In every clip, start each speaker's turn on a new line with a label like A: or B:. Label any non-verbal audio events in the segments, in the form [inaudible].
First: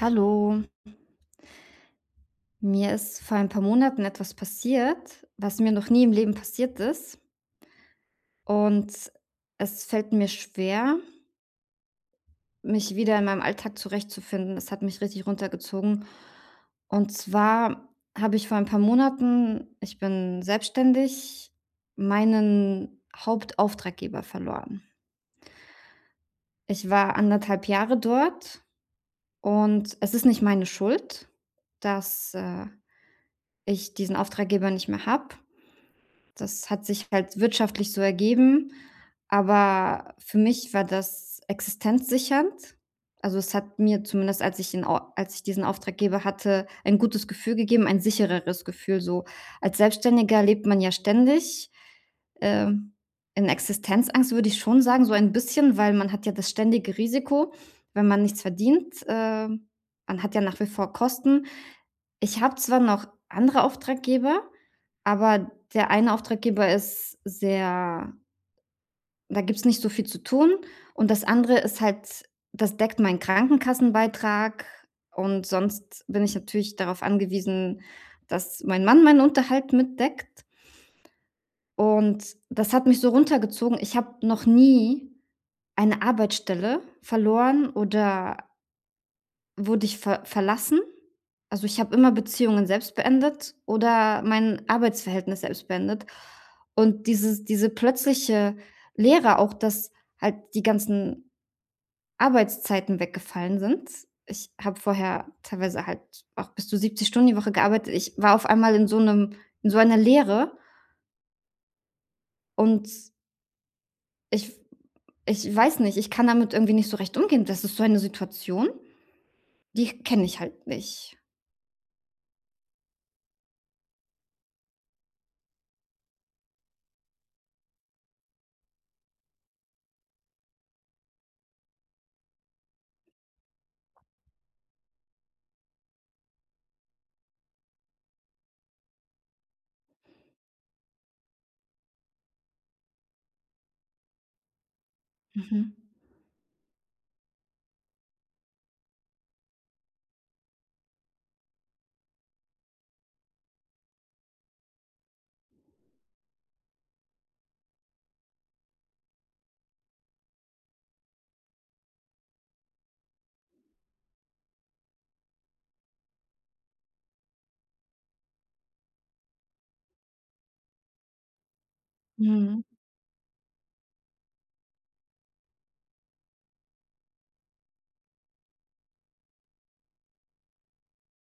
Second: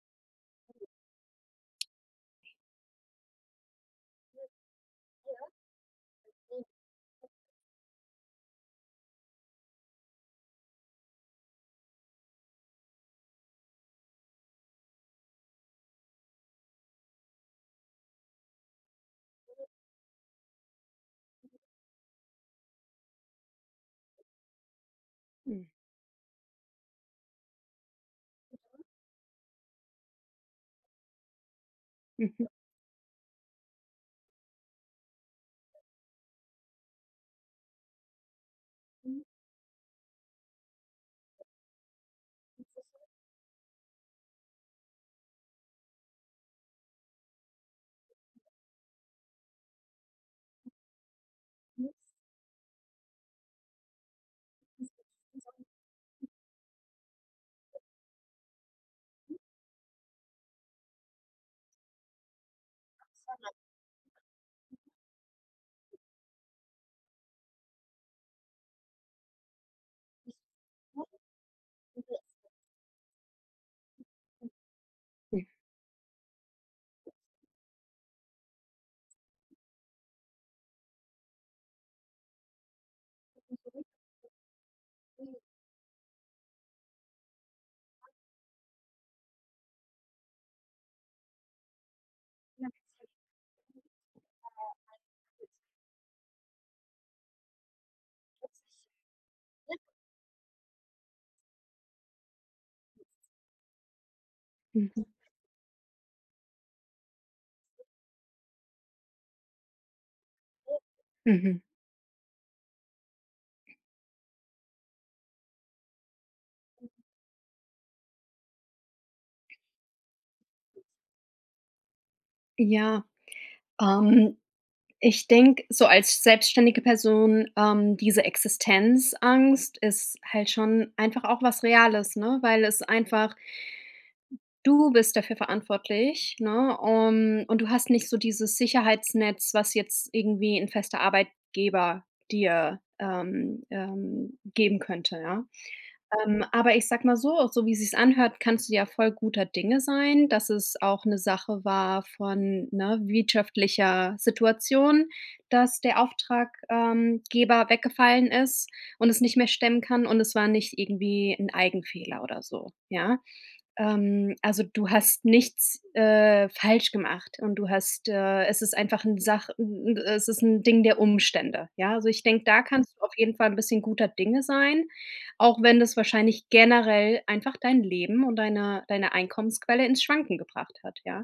A: Hallo. Mir ist vor ein paar Monaten etwas passiert, was mir noch nie im Leben passiert ist und es fällt mir schwer mich wieder in meinem Alltag zurechtzufinden. Das hat mich richtig runtergezogen. Und zwar habe ich vor ein paar Monaten- ich bin selbstständig- meinen Hauptauftraggeber verloren.
B: Hm.
A: Ich war 1 1/2 Jahre dort. Und es ist nicht meine Schuld, dass,
B: Mhm.
A: äh, ich diesen Auftraggeber nicht mehr habe. Das hat sich halt wirtschaftlich so ergeben.
B: Mhm.
A: Aber für mich war das existenzsichernd. Also, es hat mir zumindest, als ich in Or als ich diesen Auftraggeber hatte, ein gutes Gefühl gegeben, ein sichereres Gefühl. So als Selbstständiger lebt man ja ständig,
B: [unintelligible]
A: ähm, in Existenzangst, würde ich schon sagen, so ein bisschen, weil man hat ja das ständige Risiko, wenn man nichts verdient. Ähm, man hat ja nach wie vor Kosten. Ich habe zwar noch andere Auftraggeber, aber der eine Auftraggeber ist sehr da gibt's nicht so viel zu tun. Und das andere ist halt das deckt meinen Krankenkassenbeitrag, und sonst bin ich natürlich darauf angewiesen, dass mein Mann meinen Unterhalt mitdeckt. Und das hat mich so runtergezogen. Ich habe noch nie eine Arbeitsstelle verloren, oder wurde ich ver verlassen. Also, ich habe immer Beziehungen selbst beendet oder mein Arbeitsverhältnis selbst beendet. Und dieses diese plötzliche Leere auch, dass halt die ganzen Arbeitszeiten weggefallen sind. Ich habe
B: Mhm.
A: vorher teilweise halt auch bis zu 70 Stunden die Woche gearbeitet. Ich war auf einmal in so 'nem in so einer Leere.
B: Mhm.
A: Und Ich ich weiß nicht. Ich kann damit irgendwie nicht so recht umgehen. Das ist so eine Situation, die kenne ich halt nicht.
B: Ja. Ähm, ich denke, so als selbstständige Person, ähm, diese Existenzangst ist halt schon einfach auch was Reales, ne? Weil es einfach Du bist dafür verantwortlich, ne? Un und du hast nicht so dieses Sicherheitsnetz, was jetzt irgendwie 'n fester Arbeitgeber dir, ähm, ähm, geben könnte, ja?
A: Mhm.
B: Ähm, aber ich sage mal so, so wie sich's anhört, kannst du ja voll guter Dinge sein, dass es auch 'ne Sache war von, ne, wirtschaftlicher Situation, dass der Auftrag ähm, Geber weggefallen ist und es nicht mehr stemmen kann und es war nicht irgendwie 'n Eigenfehler oder so, ja? Ähm, also, du hast nichts, äh, falsch gemacht und du hast äh, es ist einfach 'n Sach 'n 'n äh, es ist 'n Ding der Umstände, ja? Also, ich denke, da
A: Mhm.
B: kannst du auf jeden Fall 'n bisschen guter Dinge sein, auch wenn das wahrscheinlich generell einfach dein Leben und deine deine Einkommensquelle ins Schwanken gebracht hat, ja?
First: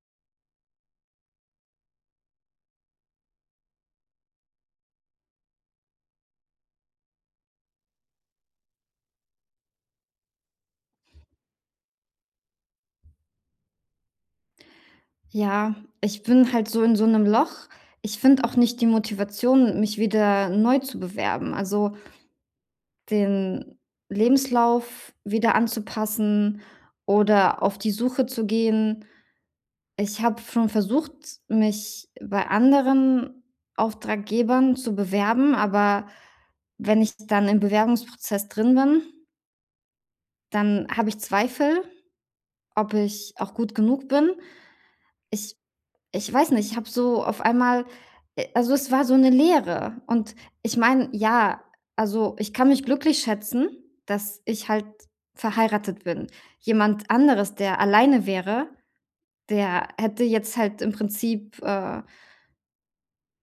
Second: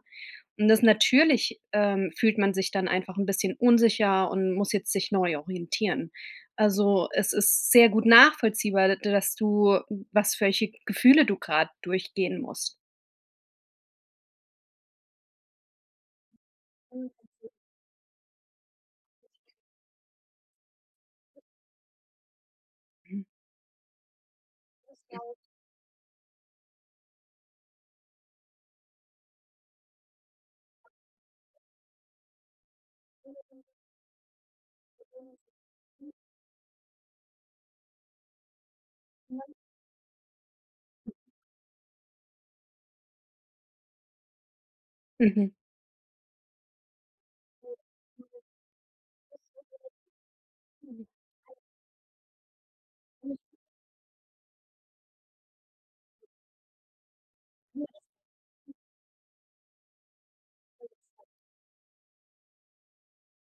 B: Und das natürlich, ähm, fühlt man sich dann einfach 'n bisschen unsicher und muss jetzt sich neu orientieren. Also, es ist sehr gut nachvollziehbar, d dass du, was welche Gefühle du gerade durchgehen musst.
A: Ja, ich bin halt so in so 'nem
B: [unintelligible]
A: Loch. Ich finde auch nicht die Motivation, mich wieder neu zu bewerben, also
B: Hm.
A: den
B: Das
A: Lebenslauf
B: glaube
A: wieder anzupassen oder auf die Suche zu gehen. Ich habe schon versucht, mich bei anderen Auftraggebern zu bewerben, aber wenn ich dann im Bewerbungsprozess drin bin
B: [unintelligible]
A: dann habe ich Zweifel, ob ich auch gut genug bin.
B: Mhm.
A: Ich ich weiß nicht. Ich habe so auf einmal äh, also, es war so 'ne Leere. Und ich meine
B: [unintelligible]
A: ja, also, ich kann mich glücklich
B: [unintelligible]
A: schätzen, dass ich halt verheiratet bin. Jemand anderes, der alleine wäre,
B: [unintelligible]
A: der hätte jetzt halt im Prinzip, äh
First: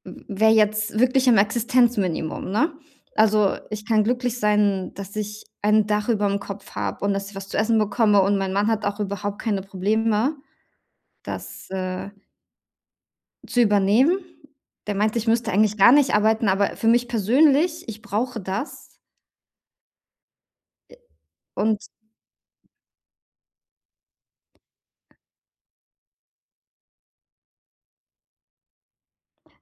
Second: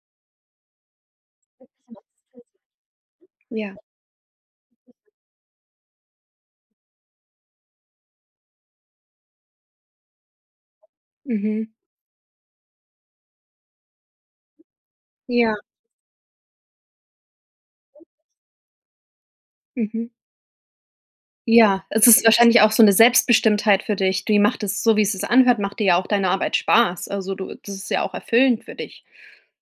A: w wäre jetzt wirklich im Existenzminimum, ne? Also,
B: Ja.
A: ich kann glücklich sein, dass ich ein Dach überm Kopf habe und dass ich was zu essen bekomme und mein Mann hat auch überhaupt keine Probleme,
B: Mhm.
A: dass äh Zu übernehmen. Der meinte, ich müsste
B: Ja.
A: eigentlich gar nicht arbeiten, aber für mich persönlich ich brauche das.
B: Mhm.
A: Äh, und
B: Ja, es ist wahrscheinlich auch so 'ne Selbstbestimmtheit für dich. Dir macht das so, wie es sich's anhört, macht dir ja auch deine Arbeit Spaß. Also, du das ist ja auch erfüllend für dich.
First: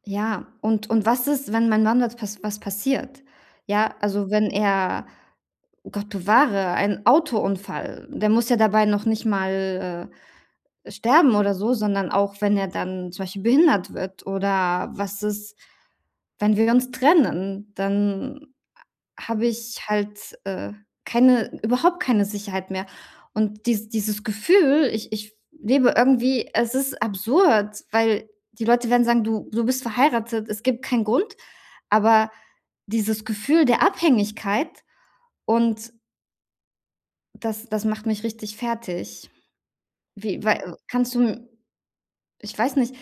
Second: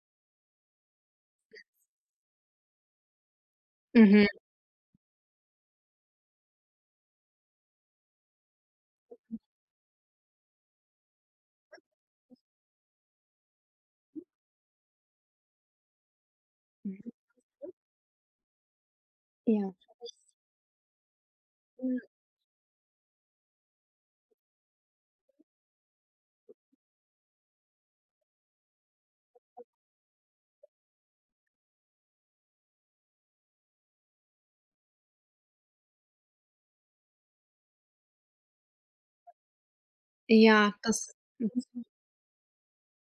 A: Ja, und und was ist, wenn mein Mann wat was was passiert? Ja,
B: Mhm.
A: also, wenn er- Gott bewahre- ein Autounfall der muss ja dabei noch nicht mal, äh, sterben oder so, sondern auch wenn er dann zum Beispiel behindert wird oder was ist wenn wir uns
B: Mhm.
A: trennen, dann a habe
B: Ja.
A: ich halt, äh, keine
B: Hm.
A: überhaupt keine Sicherheit mehr und dies dieses Gefühl ich ich f lebe irgendwie es ist absurd, weil die Leute werden sagen: „Du du bist verheiratet, es gibt keinen Grund“, aber dieses Gefühl der Abhängigkeit und das das macht mich richtig fertig. Wie
B: Ja,
A: wei
B: das
A: kannst du m
B: mhm.
A: ich weiß nicht.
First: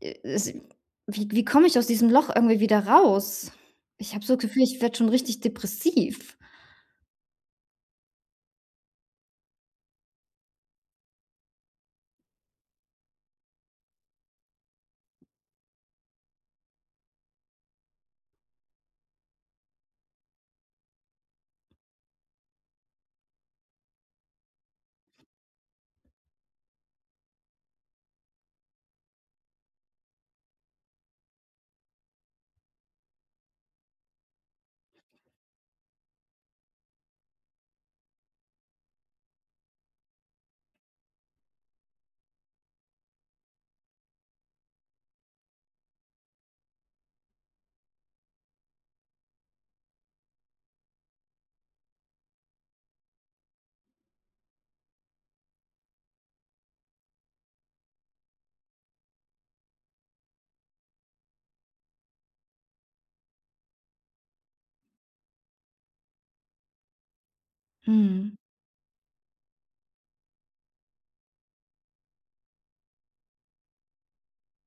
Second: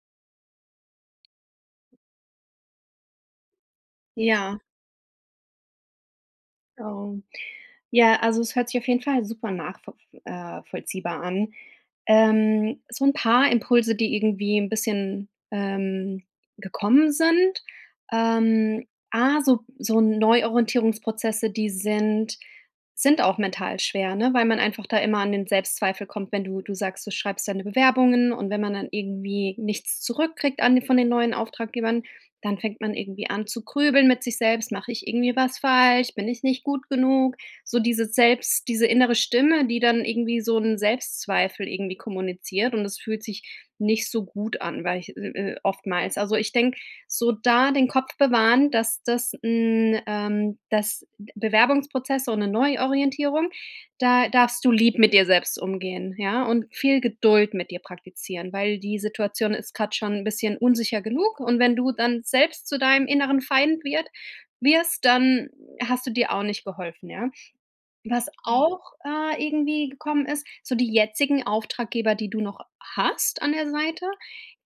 A: Äh, es wie k wie komme ich aus diesem Loch irgendwie wieder raus? Ich habe so das
B: Ja.
A: Gefühl, ich werde schon richtig depressiv.
B: Ähm. Ja, also, es hört sich auf jeden Fall super nachvo f äh, vollziehbar an. Ähm, so 'n paar Impulse, die irgendwie 'n bisschen, ähm, gekommen sind. Ähm, A: so so Neuorientierungsprozesse, die sind sind auch mental schwer, ne, weil man einfach da immer an den Selbstzweifel kommt, wenn du du sagst, du schreibst deine Bewerbungen und wenn man dann irgendwie nichts zurückkriegt an de von den neuen Auftraggebern, dann fängt man irgendwie an zu grübeln mit sich selbst: „Mache ich irgendwie was falsch, bin ich nicht gut genug“, so diese selbst diese innere Stimme, die dann irgendwie so 'n Selbstzweifel irgendwie kommuniziert und das fühlt sich nicht so gut an, weil ich äh, äh, oftmals. Also, ich denke, so da den Kopf bewahren, dass das hm, ähm, das B Bewerbungsprozess so 'ne Neuorientierung, da darfst du lieb mit dir selbst umgehen, ja, und viel Geduld mit dir praktizieren, weil die Situation ist grad schon bisschen unsicher genug und wenn du dann selbst zu deinem inneren Feind wird wirst, dann hast du dir auch nicht geholfen, ja? Was
A: Mhm.
B: auch, äh, irgendwie gekommen ist, so die jetzigen Auftraggeber, die du noch hast an der Seite,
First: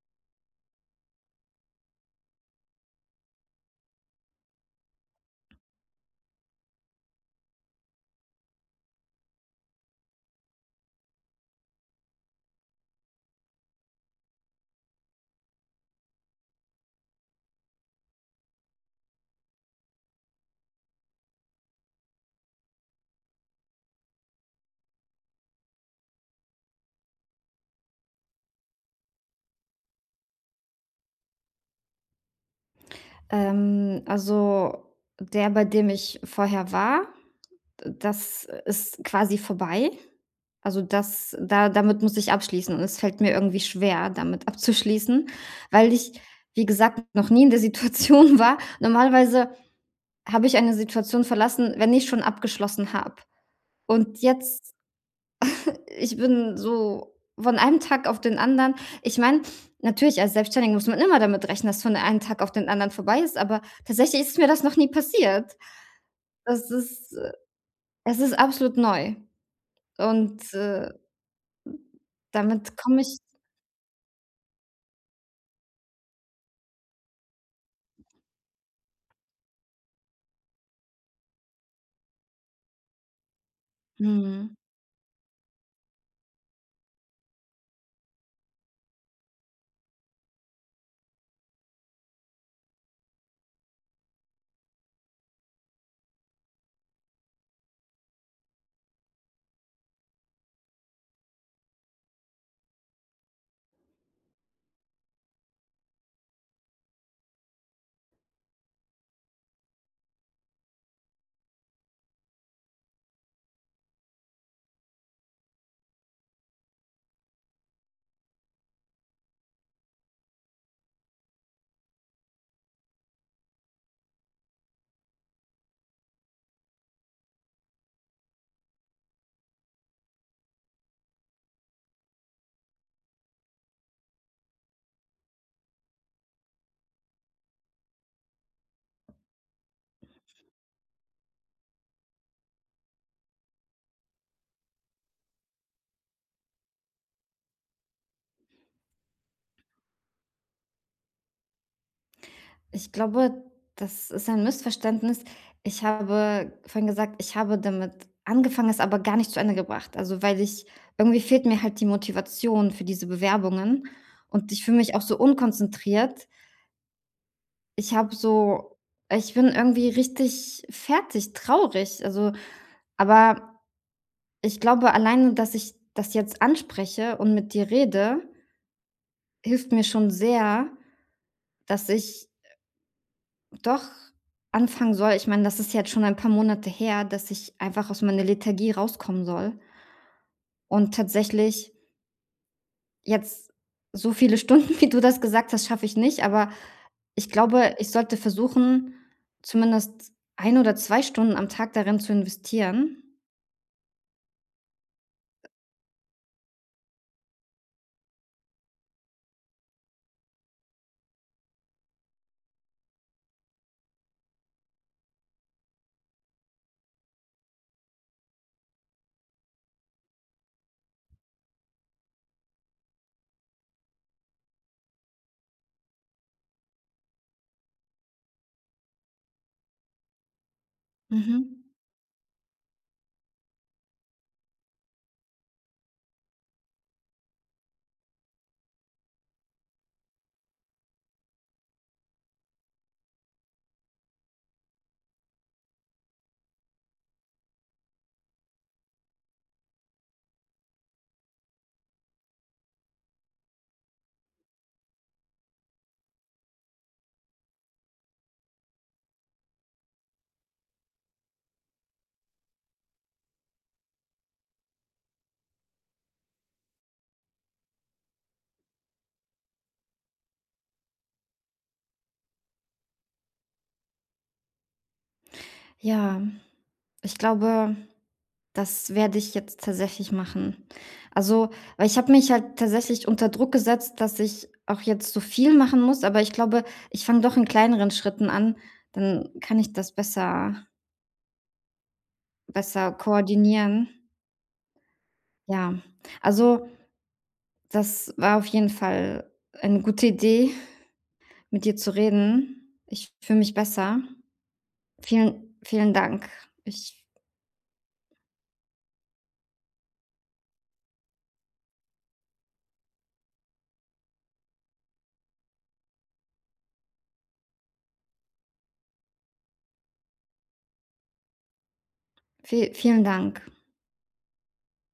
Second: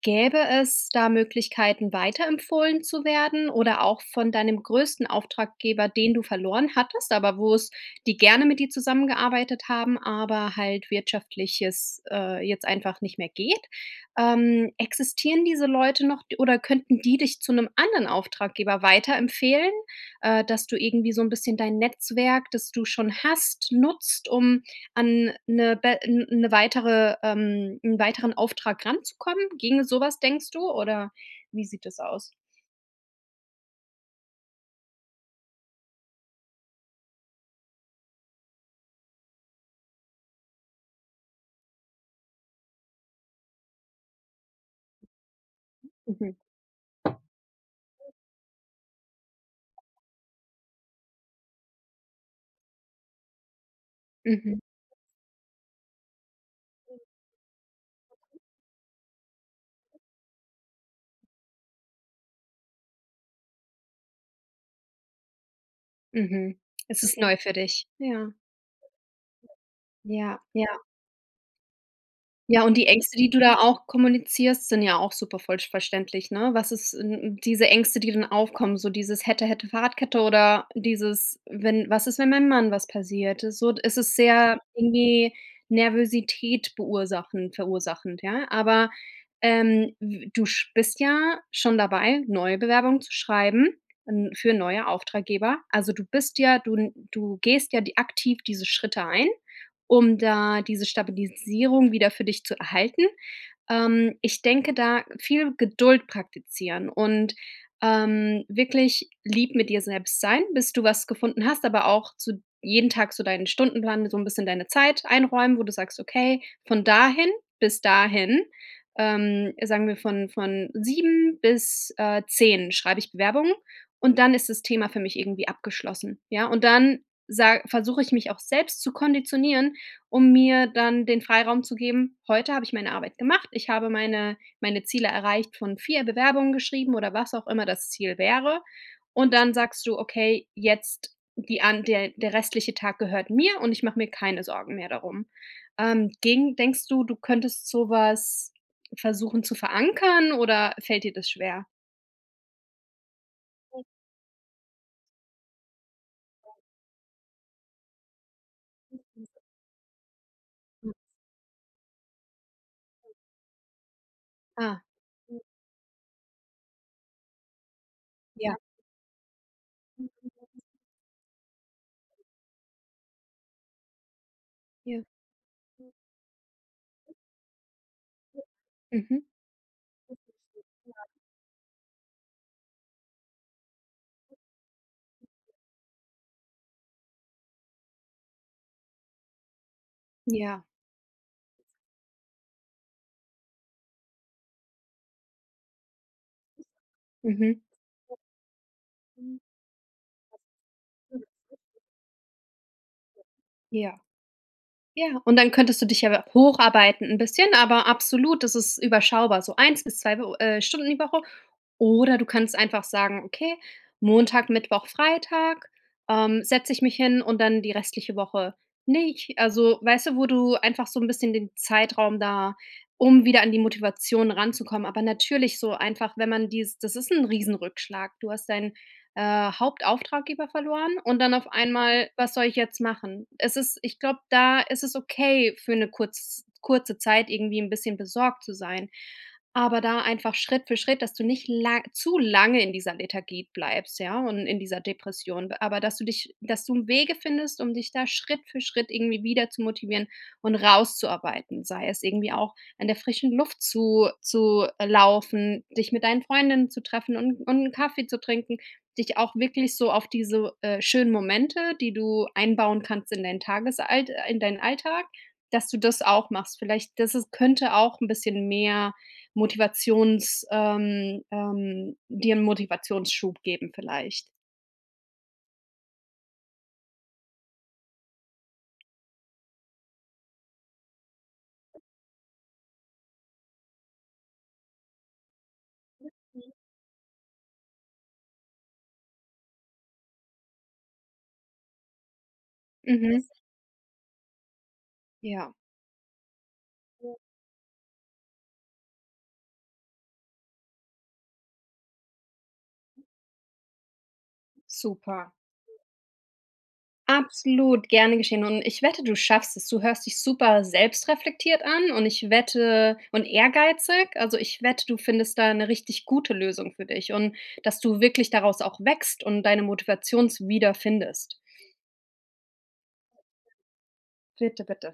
B: gäbe es da Möglichkeiten weiterempfohlen zu werden oder auch von deinem größten Auftraggeber, den du verloren hattest, aber wo's die gerne mit dir zusammengearbeitet haben, aber halt wirtschaftlich es, äh, jetzt einfach nicht mehr geht. Ähm, existieren diese Leute noch d oder könnten die dich zu 'nem anderen Auftraggeber weiterempfehlen, äh, dass du irgendwie so 'n bisschen dein Netzwerk, das du schon hast, nutzt, um an 'ne be n 'ne weitere ähm, 'n weiteren Auftrag ranzukommen, ginge so was denkst du, oder wie sieht das aus?
A: Ähm, also, der, bei dem ich vorher war, äh, das ist quasi vorbei. Also, das da damit muss ich abschließen und es fällt mir irgendwie schwer damit abzuschließen, weil ich,
B: Mhm.
A: wie gesagt, noch nie in der Situation war. Normalerweise habe ich eine Situation verlassen, wenn ich schon abgeschlossen habe und
B: Mhm.
A: jetzt [chuckles] Ich bin
B: Mhm.
A: so von einem Tag auf den anderen ich meine, natürlich, als Selbstständige muss man immer damit rechnen, dass es von einem Tag auf den anderen vorbei ist, aber tatsächlich ist mir das noch nie passiert.
B: Mhm.
A: Das
B: Es
A: ist,
B: ist
A: äh
B: neu für dich.
A: es
B: Ja.
A: ist absolut neu.
B: Ja,
A: Und,
B: ja.
A: äh, hm,
B: Ja,
A: damit
B: und die
A: komme ich
B: Ängste, die du da auch kommunizierst, sind ja auch super vollsch verständlich, ne? Was ist sind 'n diese Ängste, die dann aufkommen, so dieses: „Hätte hätte Fahrradkette,“ oder dieses: „Wenn was ist, wenn meinem Mann was passiert,“ so d es ist
A: Mhm.
B: sehr irgendwie Nervosität verursachend verursachend, ja? Aber, ähm, w du sch bist ja schon dabei, neue Bewerbungen zu schreiben n für neue Auftraggeber also, du bist ja du n du gehst ja d aktiv diese Schritte ein, um da diese Stabilisierung wieder für dich zu erhalten. Ähm, ich denke da viel Geduld praktizieren und, ähm, wirklich lieb mit dir selbst sein, bis du was gefunden hast, aber auch zu jeden Tag so deinen Stundenplan, mit so 'n bisschen deine Zeit einräumen, wo du sagst: „Okay, von dahin bis dahin, ähm, sagen wir von von 7 bis, äh, 10 schreibe ich Bewerbungen und dann ist das Thema für mich irgendwie abgeschlossen“, ja? Und dann sa versuche ich mich auch selbst zu konditionieren, um mir dann den Freiraum zu geben: „Heute habe ich meine Arbeit gemacht, ich habe meine meine Ziele erreicht von 4 Bewerbungen geschrieben,“ oder was auch immer das Ziel wäre und dann sagst du: „Okay, jetzt die an der der restliche Tag gehört mir und ich mache mir keine Sorgen mehr darum.“ Ähm, ginge denkst du, du könntest sowas versuchen zu verankern, oder fällt dir das schwer?
A: Ich glaube,
B: Hm.
A: das ist ein Missverständnis. Ich habe vorhin gesagt, ich habe damit angefangen, es aber gar nicht zu Ende gebracht. Also, weil ich
B: Hm.
A: irgendwie fehlt mir halt die Motivation für diese Bewerbungen, und ich fühle
B: Ah.
A: mich auch so unkonzentriert. Ich habe
B: Ja.
A: so ich bin irgendwie
B: [unintelligible]
A: richtig fertig, traurig, also aber ich glaube
B: Ja.
A: alleine, dass ich das jetzt anspreche und mit dir rede
B: Mhm.
A: hilft mir schon sehr, dass ich doch anfangen soll. Ich meine, das ist ja jetzt schon ein paar Monate her, dass ich einfach aus meiner Lethargie rauskommen soll.
B: Ja.
A: Und tatsächlich jetzt so viele Stunden, wie du das gesagt hast, schaffe ich nicht. Aber ich
B: Mhm.
A: glaube, ich sollte versuchen,
B: Hm.
A: zumindest eine oder 2 Stunden am Tag darin zu investieren.
B: Ja. Ja, und dann könntest du dich ja hocharbeiten 'n bisschen, aber absolut, das ist überschaubar, so 1 bis 2, w äh, Stunden die Woche, oder du kannst einfach sagen: „Okay, Montag, Mittwoch, Freitag, ähm, setze ich mich hin und dann die restliche Woche nicht.“ Also, weißt du, wo du einfach so 'n bisschen den Zeitraum da um wieder an die Motivation ranzukommen. Aber natürlich so einfach, wenn man die das ist 'n riesen Rückschlag. Du hast deinen, äh, Hauptauftraggeber verloren und dann auf
A: Mhm.
B: einmal: „Was soll ich jetzt machen?“ Es ist ich glaube, da ist es okay für 'ne kurz kurze Zeit irgendwie 'n bisschen besorgt zu sein. Aber da einfach Schritt für Schritt, dass du nicht la zu lange in dieser Lethargie bleibst, ja, und in dieser Depression b Aber dass du dich dass du im Wege findest, um dich da Schritt für Schritt irgendwie wieder zu motivieren und rauszuarbeiten, sei es irgendwie auch an der frischen Luft zu zu, äh, laufen, dich mit deinen Freundinnen zu treffen und und 'n Kaffee zu trinken, dich auch wirklich so auf diese, äh, schönen Momente, die du einbauen kannst in dein Tagesalt in deinen Alltag, dass du das auch machst. Vielleicht, dass es könnte auch 'n bisschen mehr Motivations ähm, ähm, dir 'n Motivationsschub geben vielleicht.
A: Ja, ich glaube, das werde ich jetzt tatsächlich machen. Also, weil ich habe mich halt tatsächlich unter Druck gesetzt, dass ich auch jetzt so viel machen muss. Aber ich glaube, ich fange doch in kleineren Schritten an. Dann kann ich das besser besser
B: Mhm.
A: koordinieren.
B: Ja.
A: Ja. Also, das war auf jeden Fall eine gute Idee, mit dir zu reden. Ich fühle mich besser.
B: Super.
A: Vielen, vielen Dank. Ich
B: Absolut gerne geschehen. Und ich wette, du schaffst es. Du hörst dich super selbstreflektiert an und ich wette und ehrgeizig. Also ich wette, du findest da 'ne richtig gute Lösung für dich und dass du wirklich daraus auch wächst und deine Motivations wieder findest.
A: Vie vielen Dank.
B: Bitte, bitte.